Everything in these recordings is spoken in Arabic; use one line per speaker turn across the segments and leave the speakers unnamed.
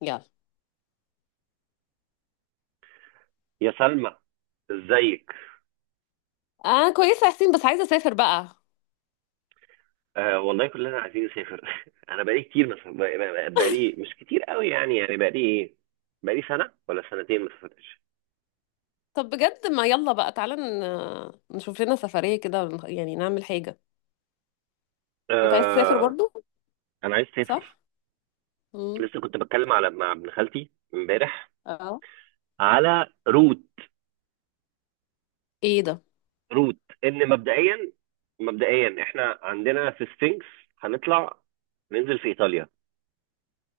يلا.
يا سلمى، ازيك؟
انا كويسه يا حسين، بس عايزه اسافر بقى.
آه والله كلنا عايزين نسافر. انا بقالي كتير، مثلا مش كتير قوي، يعني بقالي ايه، بقالي سنه ولا سنتين ما سافرتش.
طب بجد، ما يلا بقى تعالى نشوف لنا سفريه كده يعني نعمل حاجه. انت عايز تسافر
آه،
برضو؟
انا عايز اسافر.
صح. امم.
لسه كنت بتكلم مع ابن خالتي امبارح
اه.
على روت
ايه ده؟
روت ان مبدئيا، احنا عندنا في سفنكس، هنطلع، ننزل في ايطاليا،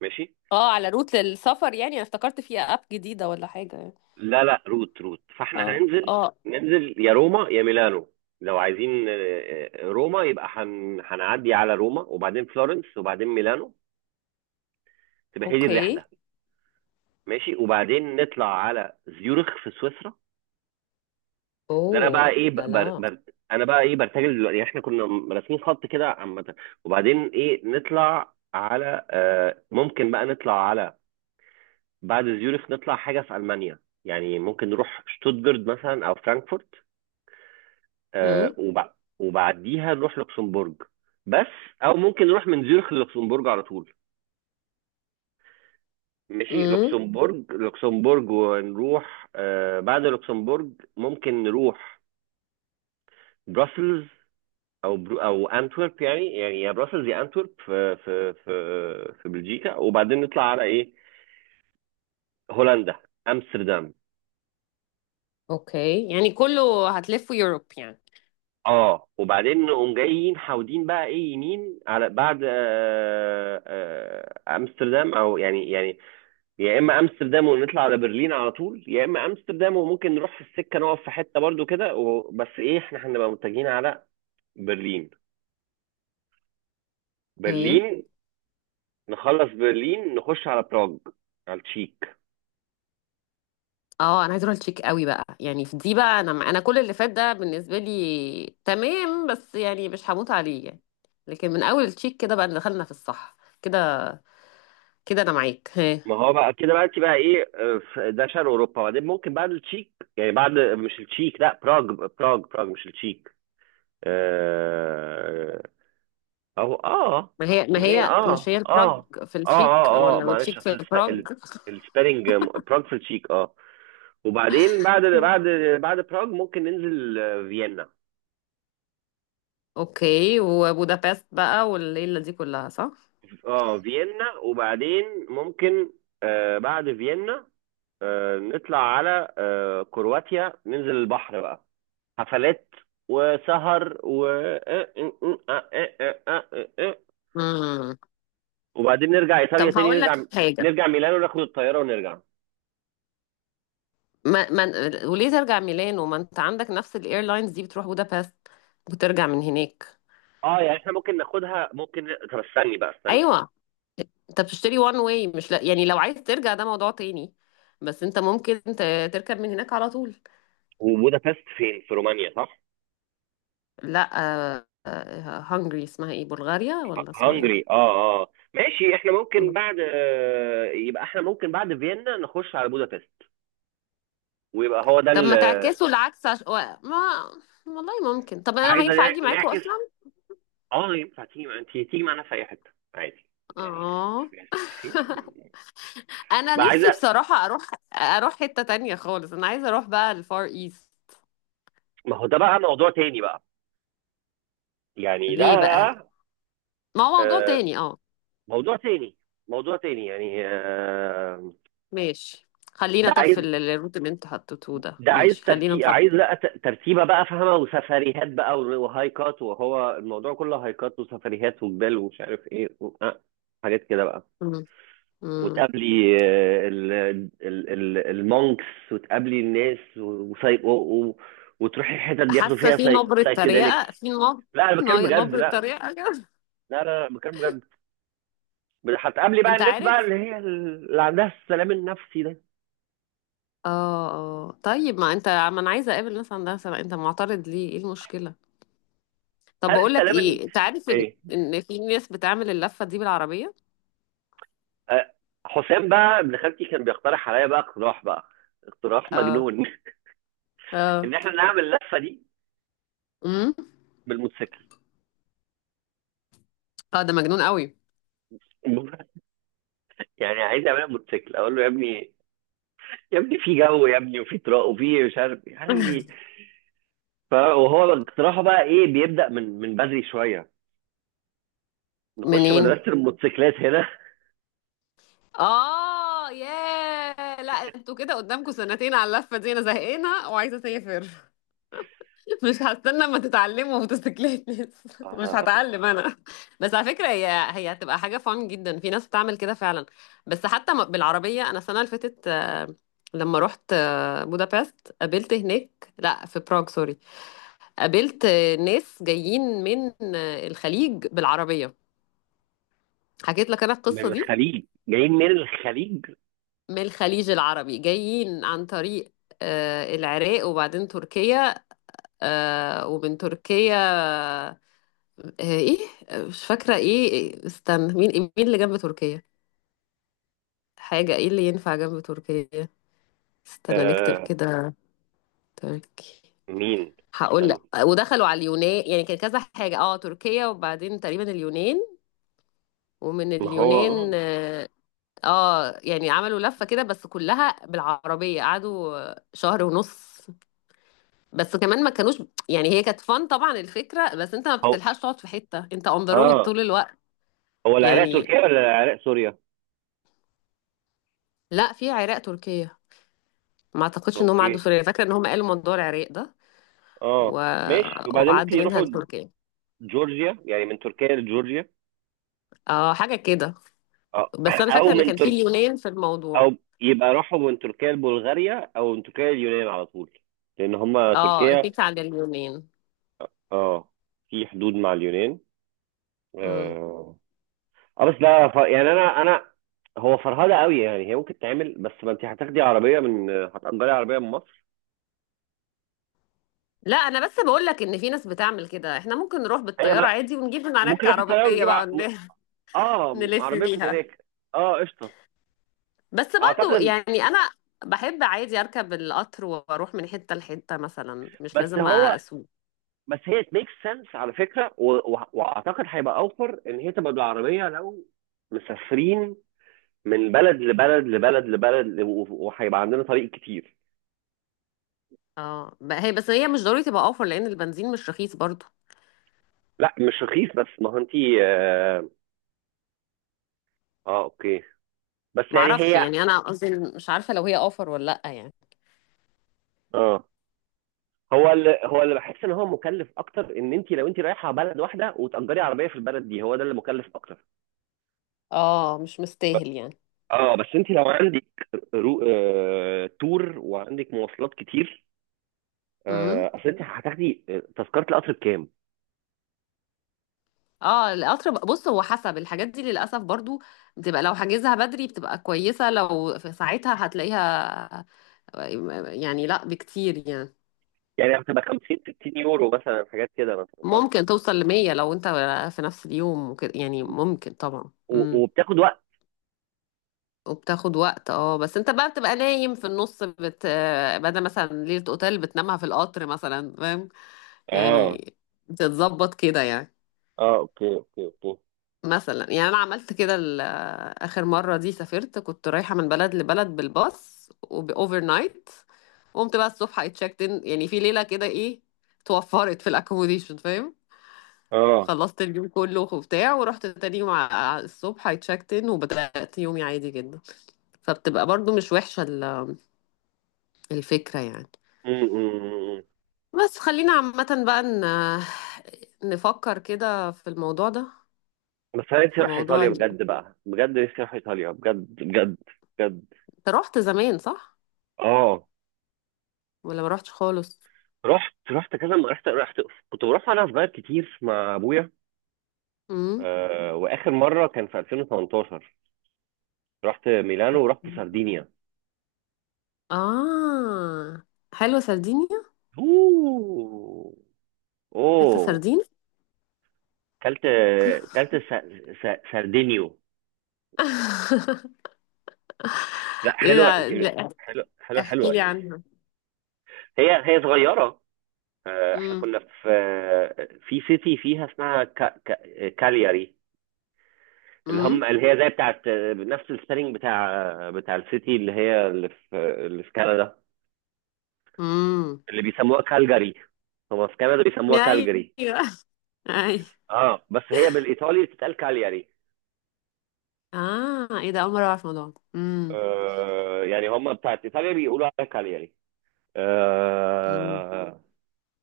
ماشي.
اه، على روت للسفر يعني انا افتكرت في اب جديده ولا حاجه يعني.
لا لا، روت، فاحنا
اه
هننزل
اه.
ننزل يا روما يا ميلانو. لو عايزين روما، يبقى هنعدي على روما وبعدين فلورنس وبعدين ميلانو، تبقى هي دي الرحله.
اوكي.
ماشي، وبعدين نطلع على زيورخ في سويسرا. ده انا بقى
اوه
ايه،
لا لا.
انا بقى ايه، برتجل دلوقتي. احنا كنا راسمين خط كده عامه، وبعدين ايه، نطلع على آه ممكن بقى نطلع على، بعد زيورخ، نطلع حاجه في المانيا. يعني ممكن نروح شتوتجارت مثلا او فرانكفورت. آه،
امم.
وبع- وبعديها نروح لوكسمبورج، بس. او ممكن نروح من زيورخ للوكسمبورج على طول. ماشي،
امم.
لوكسمبورج، ونروح، بعد لوكسمبورج ممكن نروح بروسلز او انتورب، يعني يا بروسلز يا انتورب، في في بلجيكا. وبعدين نطلع على ايه، هولندا، امستردام.
اوكي، يعني كله هتلفوا يوروب يعني.
اه، وبعدين نقوم جايين حاودين بقى ايه، يمين على بعد، آه، امستردام، او يعني، يا اما امستردام ونطلع على برلين على طول، يا اما امستردام وممكن نروح في السكه، نقف في حته برضو كده بس ايه، احنا هنبقى متجهين على برلين.
اوكي.
برلين نخلص برلين، نخش على براغ، على التشيك.
اه، انا عايزه اروح التشيك قوي بقى يعني في دي بقى، انا كل اللي فات ده بالنسبه لي تمام بس يعني مش هموت عليه يعني. لكن من اول التشيك كده بقى دخلنا في الصح كده. كده انا معاك ها.
ما هو بقى كده، بقى انت بقى ايه، ده شرق اوروبا، بعدين ممكن بعد التشيك، يعني بعد مش التشيك، لا، براغ، براغ مش التشيك. آه، او اه
ما هي ما
ما هي،
هي مش
اه
هي البراج
اه،
في التشيك
اه
ولا
معلش،
التشيك في
اصل
البراج؟
السبيلنج، آه، براغ في التشيك، اه. وبعدين، بعد براغ ممكن ننزل، فيينا.
اوكي. وبودابست بقى والليله دي كلها صح.
اه، فيينا، وبعدين ممكن، بعد فيينا، نطلع على كرواتيا، ننزل البحر بقى، حفلات وسهر و آه، آه، آه، آه، آه، آه، آه.
امم.
وبعدين نرجع ايطاليا
طب
تاني،
هقول لك حاجه.
نرجع ميلانو، ناخد الطياره ونرجع.
ما. وليه ترجع ميلانو؟ ما انت عندك نفس الايرلاينز دي بتروح بودابست وترجع من هناك.
اه، يعني احنا ممكن ناخدها، ممكن، طب استني.
ايوه. انت بتشتري وان واي، مش لا يعني، لو عايز ترجع ده موضوع تاني. بس انت ممكن تركب من هناك على طول.
وبودابست فين، في رومانيا، صح؟
لا. هنجري اسمها ايه؟ بلغاريا ولا اسمها ايه؟
هنجري، اه اه، ماشي. احنا ممكن
مم.
بعد، يبقى احنا ممكن بعد فيينا نخش على بودابست، ويبقى هو ده
طب
اللي،
ما تعكسوا العكس ما. والله ممكن، طب انا
عايزه،
هينفع اجي معاكوا
نعكس.
اصلا؟
اه ينفع تيجي، انت تيجي معانا في اي حته، عادي، يعني
اه.
شوفي عايزه تيجي فين.
انا
بقى
نفسي
عايزه،
بصراحة اروح حتة تانية خالص، انا عايزة اروح بقى الفار ايست.
ما هو ده بقى موضوع تاني بقى، يعني ده
ليه بقى؟
بقى،
ما هو موضوع
آه،
تاني اه.
موضوع تاني. يعني،
ماشي، خلينا،
ده
طب
عايز
في الروت اللي انتوا حطيتوه ده،
ده عايز
ماشي خلينا
ترتيب، عايز،
نحط.
لا، ترتيبه بقى، فاهمه؟ وسفريهات بقى، وهايكات، وهو الموضوع كله هايكات وسفريهات وجبال ومش عارف ايه و... آه. حاجات كده بقى.
مم. مم.
وتقابلي المونكس، وتقابلي الناس، وتروحي الحتت بياخدوا
حاسه
فيها،
في نبره
سايكيديليكس.
تريقه، في
لا انا بتكلم بجد،
نبره
لا.
تريقه كده.
لا لا، لا، بتكلم بجد. هتقابلي بقى
انت
الناس
عارف؟
بقى، اللي هي اللي عندها السلام النفسي ده.
اه. اه طيب، ما انت، ما انا عايزه اقابل ناس عندها سبع، انت معترض ليه؟ ايه المشكله؟ طب
هل
بقول لك
السلام
ايه، انت عارف ان
ايه،
ان في ناس بتعمل اللفه دي بالعربيه؟
آه، حسام بقى ابن خالتي كان بيقترح عليا بقى اقتراح بقى، اقتراح
اه.
مجنون.
اه.
ان احنا نعمل اللفه دي
امم.
بالموتوسيكل.
اه ده مجنون قوي.
يعني عايز اعملها بموتوسيكل. اقول له يا ابني، يا ابني، في جو يا ابني، وفي طرق، وفي مش عارف إيه. قال لي وهو اقتراحه بقى ايه، بيبدا من بدري شويه، نخش
منين؟
مدرسه الموتوسيكلات هنا.
اه ياه، لا انتوا كده قدامكم سنتين على اللفه دي، انا زهقانه وعايزه اسافر. مش هستنى اما تتعلموا موتوسيكلات لسه. مش
آه،
هتعلم انا. بس على فكره، هي هتبقى حاجه فان جدا، في ناس بتعمل كده فعلا. بس حتى بالعربيه، انا السنه اللي فاتت لما رحت بودابست، قابلت هناك، لا في براغ سوري، قابلت ناس جايين من الخليج بالعربيه. حكيت لك انا
من
القصه دي.
الخليج، جايين من الخليج.
من الخليج العربي، جايين عن طريق العراق وبعدين تركيا، ومن تركيا آه، ايه آه، مش فاكرة ايه استنى، مين؟ مين اللي جنب تركيا؟ حاجة ايه اللي ينفع جنب تركيا؟ استنى نكتب
آه،
كده. تركي.
مين؟
هقول لك.
استنى.
ودخلوا على اليونان، يعني كان كذا حاجة، اه تركيا وبعدين تقريبا اليونان، ومن
ما هو
اليونان
اه،
اه، يعني عملوا لفة كده بس كلها بالعربية، قعدوا شهر ونص. بس كمان ما كانوش، يعني هي كانت فن طبعا الفكرة، بس انت ما
هو
بتلحقش تقعد في حتة، انت اون ذا رود
اه،
طول الوقت
هو العراق
يعني.
تركيا ولا العراق سوريا؟
لا، في عراق تركيا، ما اعتقدش ان هم
اوكي.
عدوا سوريا، فاكره ان هم قالوا موضوع العراق ده و...
اه ماشي، وبعدين ممكن
وعدوا منها
يروحوا
لتركيا.
جورجيا، يعني من تركيا لجورجيا.
اه حاجه كده.
اه.
بس انا
او
فاكره ان
من
كان في
ترك
اليونان في
او
الموضوع.
يبقى راحوا من تركيا لبلغاريا، او من تركيا لليونان على طول، لان هم
اه،
تركيا،
اتفقت على اليونان.
اه، في حدود مع اليونان،
امم.
اه. آه، بس لا، يعني انا هو فرهده قوي، يعني هي ممكن تعمل، بس ما انت هتاخدي عربيه من، هتأجري عربيه من مصر.
لا انا بس بقول لك ان في ناس بتعمل كده، احنا ممكن نروح
هي
بالطياره
بلا،
عادي ونجيب من هناك
ممكن ناخد طياره
عربيه
ونجيب،
بقى
اه
نلف
عربيه من
بيها.
هناك. اه، قشطه.
بس برضو
اعتقد،
يعني انا بحب عادي اركب القطر واروح من حته لحته مثلا، مش
بس
لازم
هو،
اسوق.
بس هي it makes sense على فكرة، واعتقد هيبقى اوفر ان هي تبقى بالعربية، لو مسافرين من بلد لبلد لبلد لبلد، وهيبقى عندنا طريق كتير.
اه هي، بس هي مش ضروري تبقى اوفر، لان البنزين مش رخيص برضو.
لا مش رخيص، بس ما هو انتي، اه، آه اوكي، بس يعني
معرفش
هي،
يعني، انا قصدي إن مش عارفه لو هي اوفر ولا لا يعني.
اه، هو اللي بحس ان هو مكلف اكتر، ان انت لو انت رايحه بلد واحده وتأجري عربيه في البلد دي، هو ده اللي مكلف اكتر.
اه مش
ب-
مستاهل يعني.
اه بس انت لو عندك، تور، وعندك مواصلات كتير.
امم.
آه، اصل انت هتاخدي، تذكره القطر بكام؟
اه القطر بقى- بص، هو حسب الحاجات دي للاسف برضو، بتبقى لو حاجزها بدري بتبقى كويسه، لو في ساعتها هتلاقيها يعني لا بكتير يعني.
يعني هتبقى 50 60 يورو مثلا، حاجات كده مثلا، صح؟
ممكن توصل لمية لو انت في نفس اليوم وكده يعني، ممكن طبعا. امم.
وبتاخد وقت.
وبتاخد وقت اه، بس انت بقى بتبقى نايم في النص بدل مثلا ليلة اوتيل بتنامها في القطر مثلا، فاهم
اه
يعني؟ بتتظبط كده يعني.
اه، اوكي اوكي.
مثلا يعني انا عملت كده اخر مره دي سافرت، كنت رايحه من بلد لبلد بالباص وباوفر نايت، قمت بقى الصبح اي تشيكت ان، يعني في ليله كده ايه توفرت في الاكوموديشن، فاهم؟
اه
خلصت اليوم كله وبتاع، ورحت تاني يوم الصبح اي تشيكت ان وبدات يومي عادي جدا. فبتبقى برضو مش وحشه الفكره يعني.
م.
بس خلينا عامه بقى نفكر كده في الموضوع ده.
بس انا نفسي
في
اروح
موضوع
ايطاليا بجد بقى، بجد نفسي اروح ايطاليا بجد بجد بجد.
انت رحت زمان صح؟
اه،
ولا ما رحتش خالص؟
رحت رحت كذا، رحت. كنت بروح وانا صغير كتير مع ابويا.
امم.
آه، واخر مره كان في 2018، رحت ميلانو ورحت سردينيا.
اه. حلوة سردينيا.
اوه،
اكلت
اوه،
سردين.
كلت، كلت سردينيو. لا،
ايه
حلوه، انت،
ده لا،
حلوه، حلوه
احكي
حلوه
لي
يعني.
عنها.
هي صغيره. آه، احنا
امم.
كنا في، في سيتي فيها اسمها، كا كا كالياري، اللي هم،
امم.
اللي هي زي بتاعت، نفس السبيلنج بتاع، بتاع السيتي اللي هي اللي في، اللي في كندا،
امم.
اللي بيسموها كالجاري. هم في كندا بيسموها
ايوه.
كالجاري.
ايوه.
اه، بس هي بالايطالي بتتقال كالياري.
اه ايه ده، اول مرة اعرف الموضوع ده. امم.
آه يعني هم بتاعت ايطاليا بيقولوا عليها كالياري،
امم.
آه.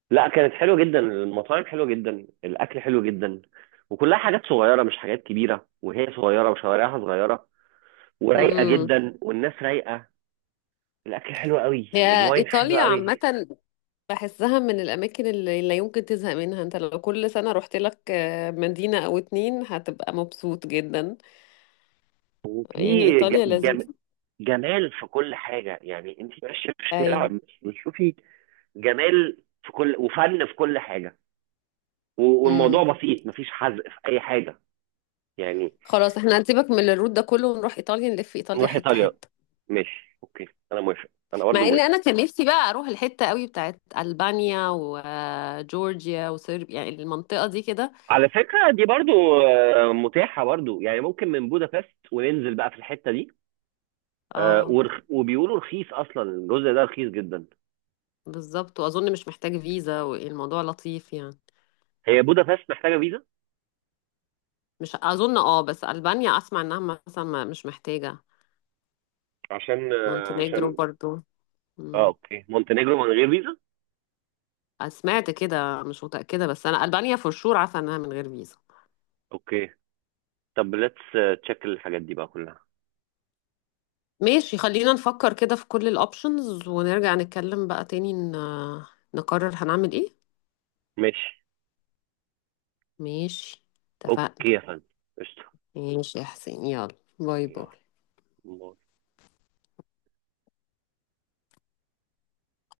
لا، كانت حلوه جدا، المطاعم حلوه جدا، الاكل حلو جدا، وكلها حاجات صغيره مش حاجات كبيره، وهي صغيره، وشوارعها صغيره ورايقه
أمم.
جدا، والناس رايقه. الاكل حلو قوي،
هي
الواين حلو
ايطاليا
قوي.
عامة بحسها من الاماكن اللي لا يمكن تزهق منها، انت لو كل سنة رحت لك مدينة او اتنين هتبقى مبسوط جدا. يعني
وفي، ج-
ايطاليا
جم...
لذيذة.
جمال في كل حاجه، يعني انت ماشيه في الشارع
ايوه.
بتشوفي جمال في كل، وفن في كل حاجه. والموضوع
امم.
بسيط، مفيش حزق في اي حاجه، يعني.
خلاص احنا هنسيبك من الروت ده كله ونروح ايطاليا، نلف ايطاليا
نروح
حته
ايطاليا،
حته.
ماشي، اوكي. انا موافق، انا برضه
مع ان
موافق.
انا كان نفسي بقى اروح الحته قوي بتاعت البانيا وجورجيا وصربيا، يعني المنطقه دي كده.
على فكرة، دي برضو، متاحة برضو، يعني ممكن من بودابست وننزل بقى في الحتة دي.
اه
وبيقولوا رخيص أصلا، الجزء ده رخيص جدا.
بالظبط، واظن مش محتاج فيزا والموضوع لطيف يعني.
هي بودابست محتاجة فيزا؟
مش اظن. اه بس البانيا اسمع انها مثلا مش محتاجه.
عشان
مونتينيجرو
عشان،
برضو.
اه
مم.
اوكي، مونتينيجرو من غير فيزا.
سمعت كده مش متاكده، بس انا البانيا فور شور عارفه انها من غير فيزا.
اوكي، طب ليتس تشيك الحاجات دي بقى كلها.
ماشي خلينا نفكر كده في كل الاوبشنز ونرجع نتكلم بقى تاني نقرر هنعمل ايه.
ماشي،
ماشي.
اوكي
اتفقنا.
يا فندم، قشطة.
ماشي يا حسين، يلا باي باي.
يلا.